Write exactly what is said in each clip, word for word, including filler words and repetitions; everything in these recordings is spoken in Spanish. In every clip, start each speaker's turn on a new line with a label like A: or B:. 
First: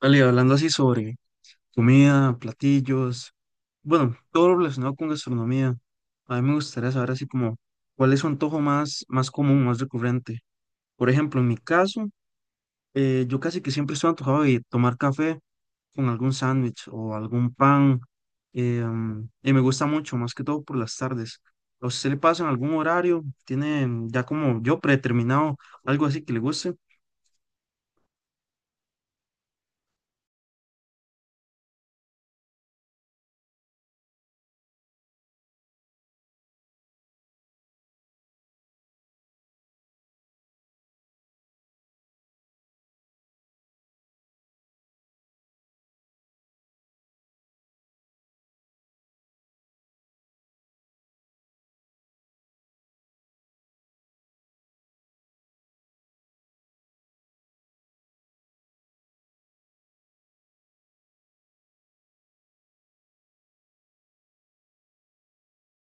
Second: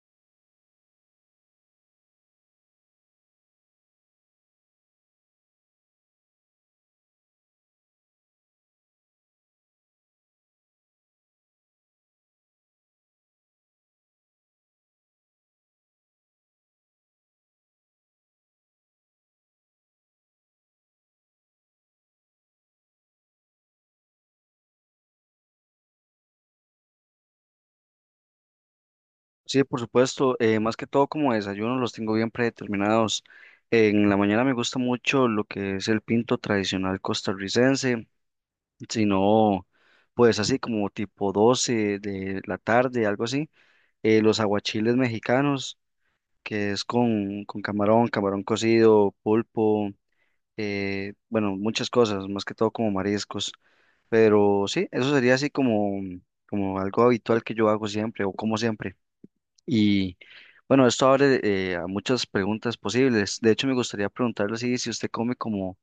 A: Vale, hablando así sobre comida, platillos, bueno, todo lo relacionado con gastronomía, a mí me gustaría saber así como cuál es su antojo más, más común, más recurrente. Por ejemplo, en mi caso, eh, yo casi que siempre estoy antojado de tomar café con algún sándwich o algún pan, eh, mm, y me gusta mucho, más que todo por las tardes. ¿A usted le pasa en algún horario? ¿Tiene ya como yo predeterminado algo así que le guste?
B: Sí, por supuesto. Eh, más que todo como desayuno los tengo bien predeterminados. En la mañana me gusta mucho lo que es el pinto tradicional costarricense, si no, pues así como tipo doce de la tarde, algo así. Eh, los aguachiles mexicanos, que es con, con camarón, camarón cocido, pulpo, eh, bueno, muchas cosas, más que todo como mariscos. Pero sí, eso sería así como, como algo habitual que yo hago siempre o como siempre. Y bueno, esto abre eh, a muchas preguntas posibles. De hecho, me gustaría preguntarle así, si usted come como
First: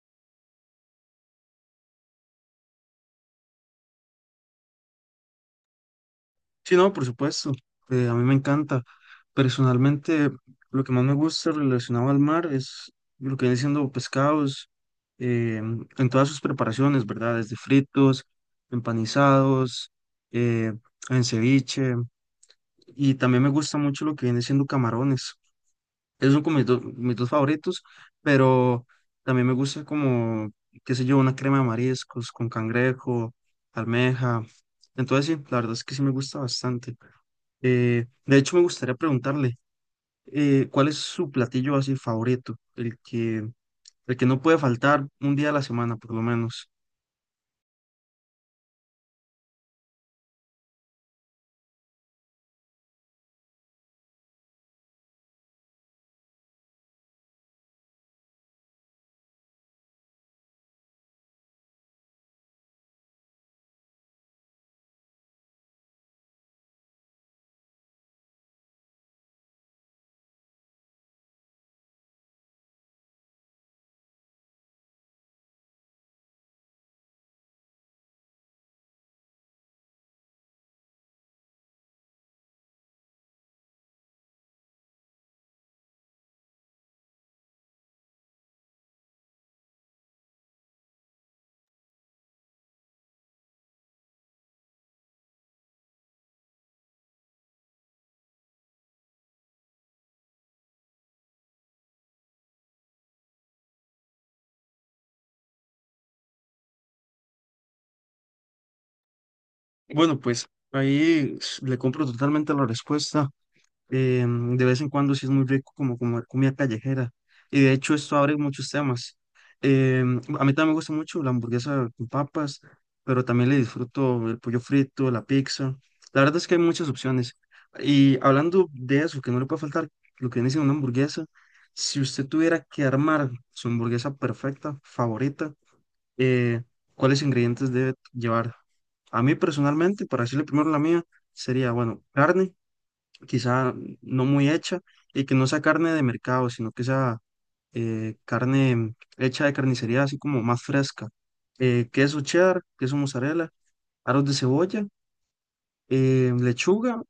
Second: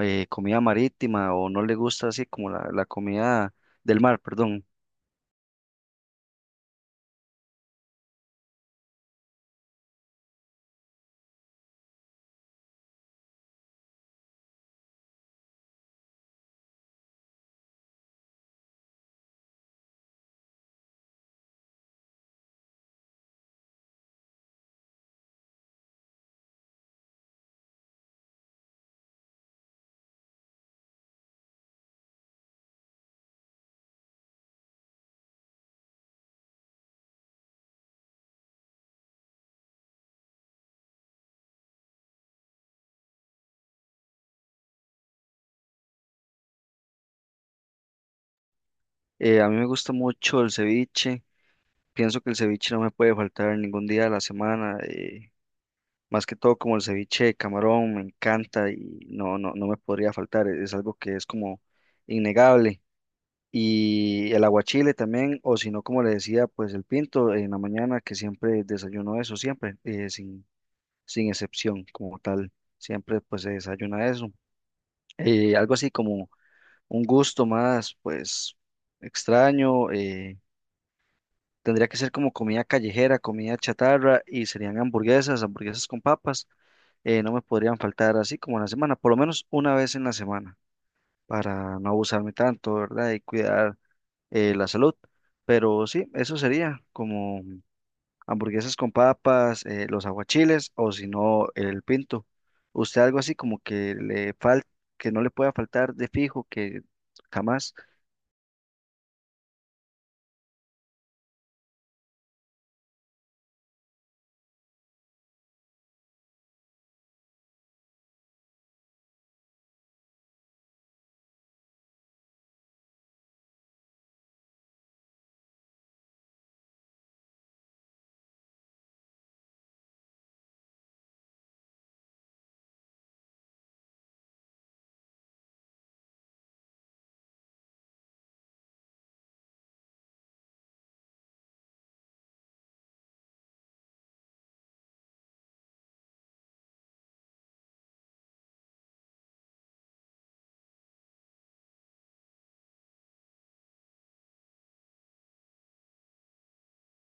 B: eh, comida marítima o no le gusta así como la, la comida del mar, perdón.
A: Sí, no, por supuesto. Eh, a mí me encanta. Personalmente, lo que más me gusta relacionado al mar es lo que viene siendo pescados eh, en todas sus preparaciones, ¿verdad? Desde fritos, empanizados, eh, en ceviche. Y también me gusta mucho lo que viene siendo camarones, esos son como mis dos, mis dos favoritos, pero también me gusta como, qué sé yo, una crema de mariscos con cangrejo, almeja. Entonces sí, la verdad es que sí me gusta bastante. Eh, de hecho, me gustaría preguntarle, eh, ¿cuál es su platillo así favorito? El que, el que no puede faltar un día a la semana, por lo menos.
B: Eh, a mí me gusta mucho el ceviche. Pienso que el ceviche no me puede faltar ningún día de la semana. Eh, más que todo como el ceviche de camarón, me encanta y no, no, no me podría faltar. Es algo que es como innegable. Y el aguachile también, o si no, como le decía, pues el pinto en la mañana, que siempre desayuno eso, siempre, eh, sin, sin excepción como tal, siempre pues se desayuna eso. Eh, algo así como un gusto más, pues extraño, eh, tendría que ser como comida callejera, comida chatarra y serían hamburguesas, hamburguesas con papas, eh, no me podrían faltar así como en la semana, por lo menos una vez en la semana, para no abusarme tanto, ¿verdad? Y cuidar eh, la salud. Pero sí, eso sería como hamburguesas con papas, eh, los aguachiles o si no el pinto. ¿Usted algo así como que le falta, que no le pueda faltar de fijo, que jamás?
A: Bueno, pues ahí s- le compro totalmente la respuesta. Eh, de vez en cuando sí es muy rico como comer comida callejera. Y de hecho esto abre muchos temas. Eh, a mí también me gusta mucho la hamburguesa con papas, pero también le disfruto el pollo frito, la pizza. La verdad es que hay muchas opciones. Y hablando de eso, que no le puede faltar lo que viene siendo una hamburguesa, si usted tuviera que armar su hamburguesa perfecta, favorita, eh, ¿cuáles ingredientes debe llevar? A mí personalmente, para decirle primero la mía, sería, bueno, carne quizá no muy hecha, y que no sea carne de mercado, sino que sea eh, carne hecha de carnicería, así como más fresca. Eh, queso cheddar, queso mozzarella, aros de cebolla, eh, lechuga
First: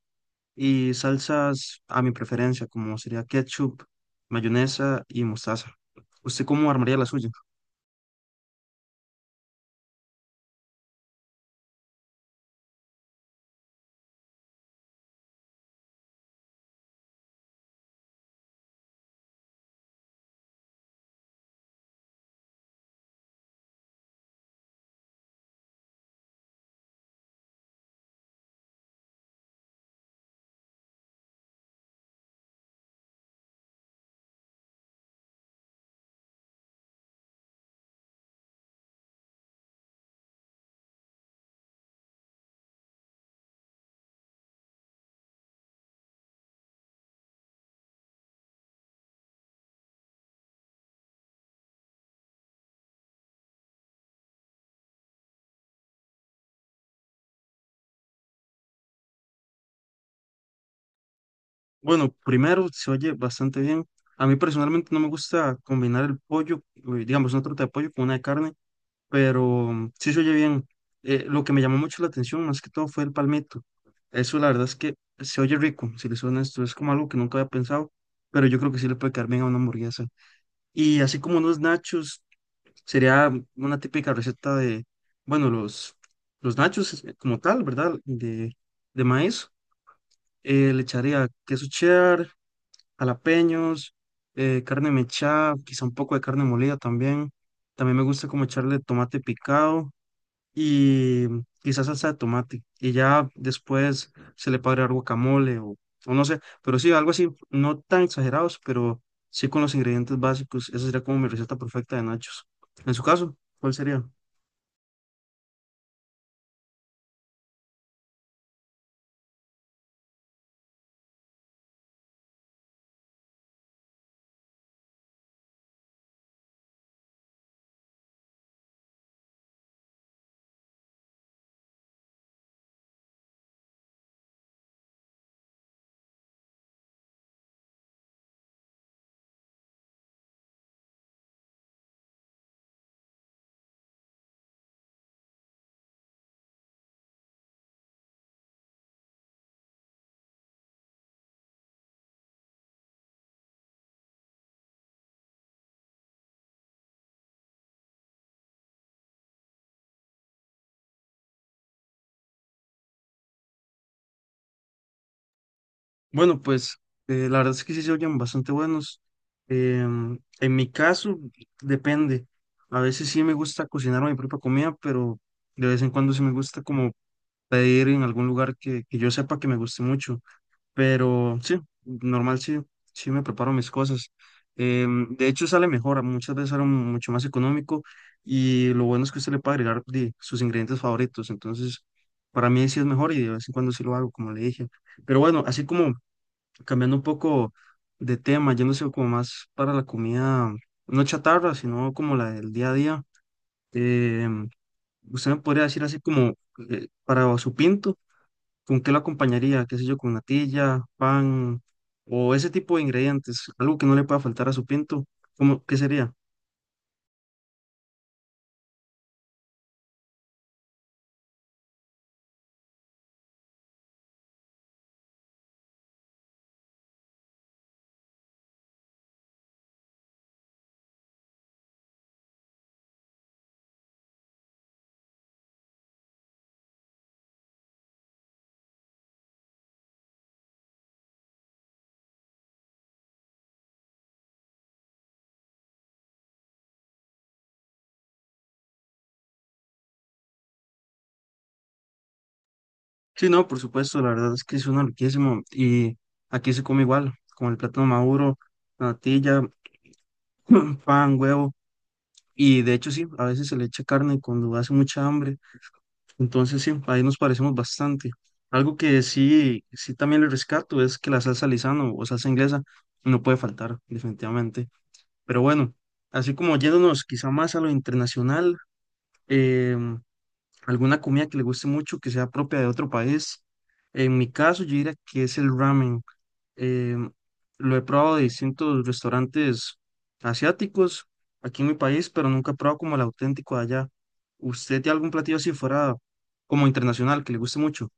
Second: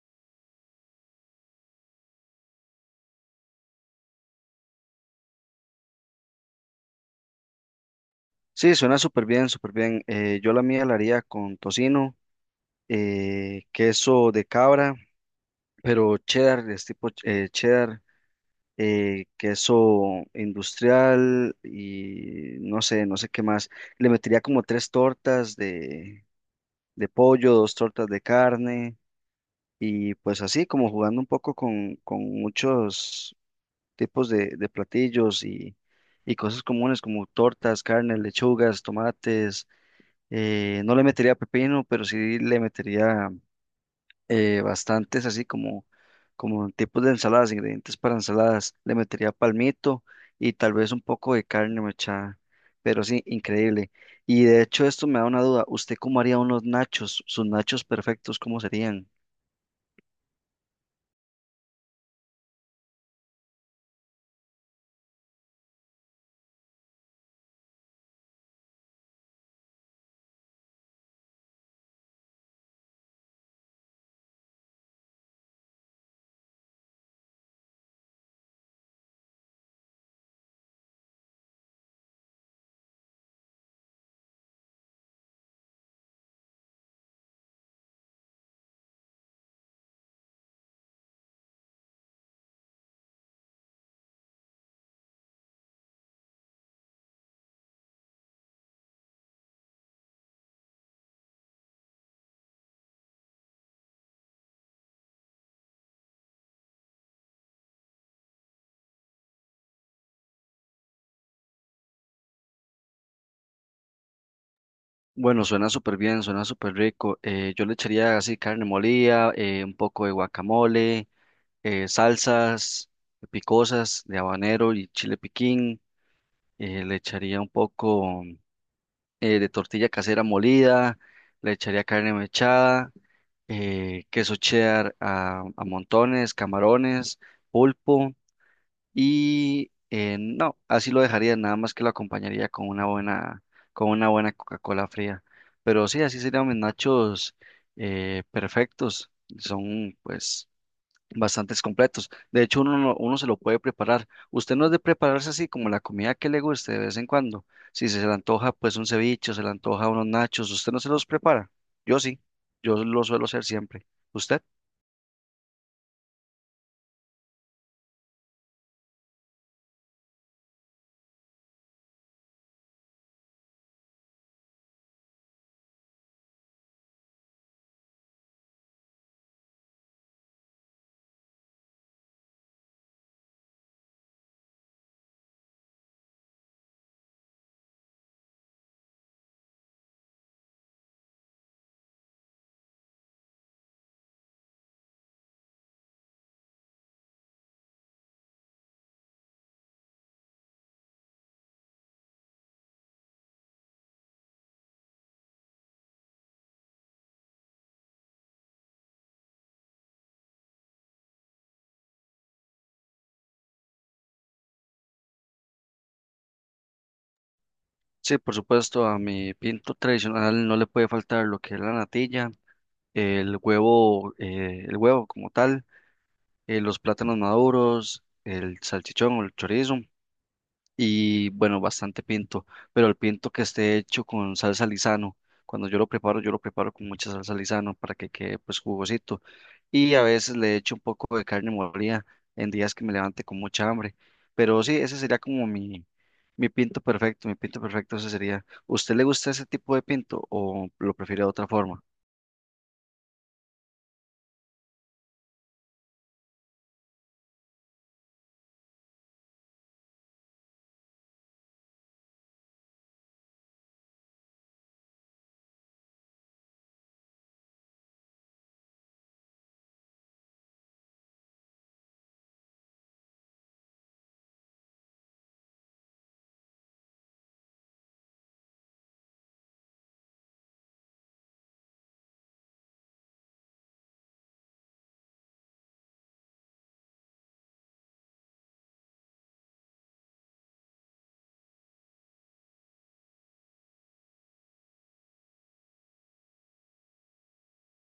A: y salsas a mi preferencia, como sería ketchup, mayonesa y mostaza. ¿Usted cómo armaría la suya?
B: Sí, suena súper bien, súper bien. Eh, yo la mía la haría con tocino, eh, queso de cabra, pero cheddar, es tipo eh, cheddar. Eh, queso industrial y no sé, no sé qué más. Le metería como tres tortas de, de pollo, dos tortas de carne y pues así como jugando un poco con, con muchos tipos de, de platillos y, y cosas comunes como tortas, carne, lechugas, tomates. Eh, no le metería pepino, pero sí le metería eh, bastantes así como, como tipos de ensaladas, ingredientes para ensaladas. Le metería palmito y tal vez un poco de carne mechada, pero sí, increíble. Y de hecho esto me da una duda, ¿usted cómo haría unos nachos? ¿Sus nachos perfectos cómo serían?
A: Bueno, primero se oye bastante bien. A mí personalmente no me gusta combinar el pollo, eh, digamos, una torta de pollo con una de carne, pero mm, sí se oye bien. Eh, lo que me llamó mucho la atención, más que todo, fue el palmito. Eso, la verdad es que se oye rico, si le suena esto, es como algo que nunca había pensado, pero yo creo que sí le puede quedar bien a una hamburguesa. Y así como unos nachos, sería una típica receta de, bueno, los, los nachos eh, como tal, ¿verdad? De, de maíz. Eh, le echaría queso cheddar, jalapeños, eh, carne mechada, quizá un poco de carne molida también. También me gusta como echarle tomate picado y quizás salsa de tomate. Y ya después se le puede agregar guacamole o, o no sé, pero sí, algo así, no tan exagerados, pero sí con los ingredientes básicos. Esa sería como mi receta perfecta de nachos. En su caso, ¿cuál sería?
B: Bueno, suena súper bien, suena súper rico. Eh, yo le echaría así carne molida, eh, un poco de guacamole, eh, salsas picosas de habanero y chile piquín. Eh, le echaría un poco eh, de tortilla casera molida, le echaría carne mechada, eh, queso cheddar a, a montones, camarones, pulpo y eh, no, así lo dejaría, nada más que lo acompañaría con una buena, con una buena Coca-Cola fría. Pero sí, así serían mis nachos eh, perfectos. Son pues bastantes completos. De hecho, uno, no- uno se lo puede preparar. Usted no es de prepararse así como la comida que le guste de vez en cuando. Si se le antoja, pues un ceviche, se le antoja unos nachos, usted no se los prepara. Yo sí, yo lo suelo hacer siempre. ¿Usted?
A: Bueno, pues eh, la verdad es que sí se oyen bastante buenos. Em, en mi caso, depende. A veces sí me gusta cocinar mi propia comida, pero de vez en cuando sí me gusta como pedir en algún lugar que, que yo sepa que me guste mucho. Pero sí, normal sí, sí me preparo mis cosas. Em, de hecho sale mejor, muchas veces sale mucho más económico y lo bueno es que usted le puede agregar di, sus ingredientes favoritos. Entonces, para mí sí es mejor y de vez en cuando sí lo hago, como le dije. Pero bueno, así como cambiando un poco de tema, yéndose como más para la comida, no chatarra, sino como la del día a día. em, Usted me podría decir así como eh, para su pinto. ¿Con qué lo acompañaría? ¿Qué sé yo? Con natilla, pan o ese tipo de ingredientes. Algo que no le pueda faltar a su pinto. ¿Cómo, qué sería?
B: Sí, por supuesto, a mi pinto tradicional no le puede faltar lo que es la natilla, el huevo, eh, el huevo como tal, eh, los plátanos maduros, el salchichón o el chorizo. Y bueno, bastante pinto, pero el pinto que esté hecho con salsa Lizano. Cuando yo lo preparo, yo lo preparo con mucha salsa Lizano para que quede pues jugosito. Y a veces le echo un poco de carne molida en días que me levante con mucha hambre. Pero sí, ese sería como mi, mi pinto perfecto, mi pinto perfecto ese sería. ¿Usted le gusta ese tipo de pinto o lo prefiere de otra forma?
A: Sí, no, por supuesto. La verdad es que suena riquísimo. Y aquí se come igual, con el plátano maduro, la natilla, pan, huevo. Y de hecho sí, a veces se le echa carne cuando hace mucha hambre. Entonces sí, ahí nos parecemos bastante. Algo que sí, sí también le rescato es que la salsa Lizano o salsa inglesa no puede faltar, definitivamente. Pero bueno, así como yéndonos quizá más a lo internacional, em, alguna comida que le guste mucho, que sea propia de otro país. En mi caso, yo diría que es el ramen. Em, lo he probado de distintos restaurantes asiáticos aquí en mi país, pero nunca he probado como el auténtico de allá. ¿Usted tiene algún platillo así fuera como internacional que le guste mucho?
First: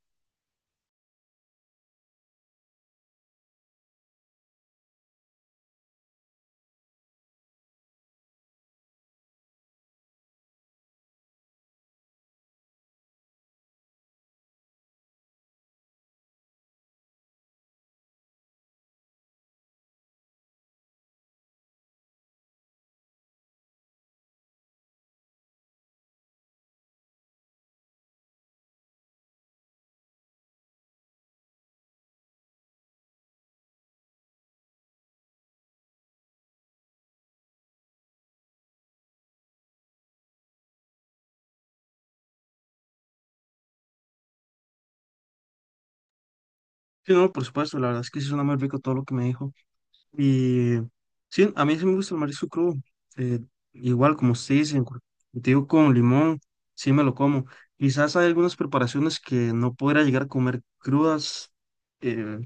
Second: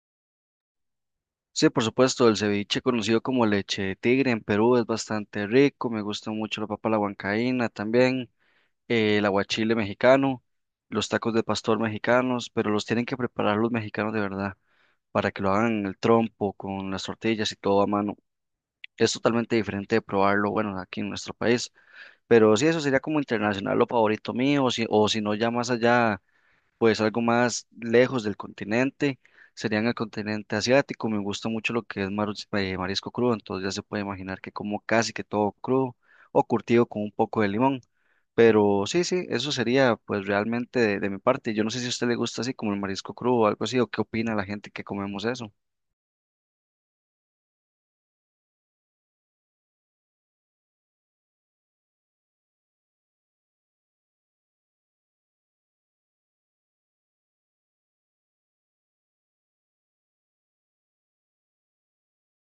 B: Sí, por supuesto, el ceviche conocido como leche de tigre en Perú es bastante rico, me gusta mucho la papa a la huancaína también. Eh, el aguachile mexicano, los tacos de pastor mexicanos, pero los tienen que preparar los mexicanos de verdad para que lo hagan en el trompo, con las tortillas y todo a mano. Es totalmente diferente de probarlo, bueno, aquí en nuestro país. Pero sí, eso sería como internacional lo favorito mío, o si, o si no, ya más allá pues algo más lejos del continente, serían el continente asiático. Me gusta mucho lo que es mar- eh, marisco crudo, entonces ya se puede imaginar que como casi que todo crudo o curtido con un poco de limón. Pero sí, sí, eso sería pues realmente de, de mi parte. Yo no sé si a usted le gusta así como el marisco crudo o algo así, o qué opina la gente que comemos eso.
A: Sí, no, por supuesto, la verdad es que sí suena muy rico todo lo que me dijo. Y sí, a mí sí me gusta el marisco crudo. eh, Igual, como usted dice, en cor- digo con limón, sí me lo como. Quizás hay algunas preparaciones que no podrá llegar a comer crudas, eh,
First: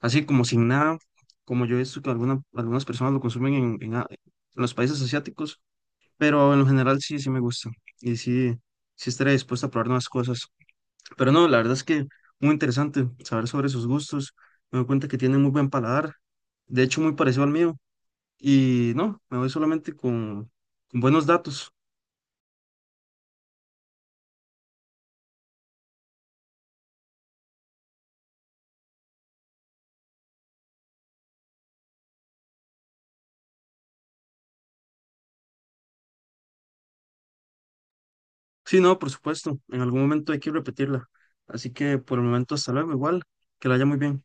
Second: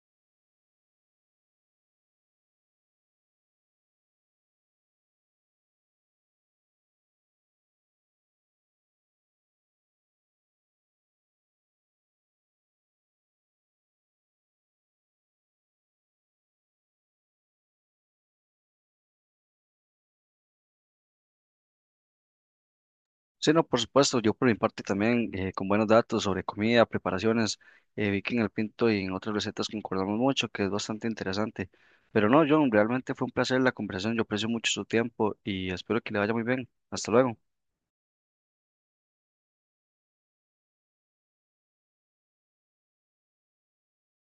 A: así como sin nada, como yo he visto que alguna- algunas personas lo consumen en, en a- en los países asiáticos, pero en lo general sí, sí me gusta. Y sí, sí estaré dispuesto a probar nuevas cosas. Pero no, la verdad es que muy interesante saber sobre sus gustos. Me doy cuenta que tienen muy buen paladar. De hecho, muy parecido al mío. Y no, me voy solamente con, con buenos datos.
B: Sí, no, por supuesto, yo por mi parte también, eh, con buenos datos sobre comida, preparaciones, eh, vi que en el Pinto y en otras recetas concordamos mucho, que es bastante interesante. Pero no, John, realmente fue un placer la conversación, yo aprecio mucho su tiempo y espero que le vaya muy bien. Hasta luego.
A: Sí, no, por supuesto, en algún momento hay que repetirla. Así que por el momento, hasta luego, igual, que la haya muy bien.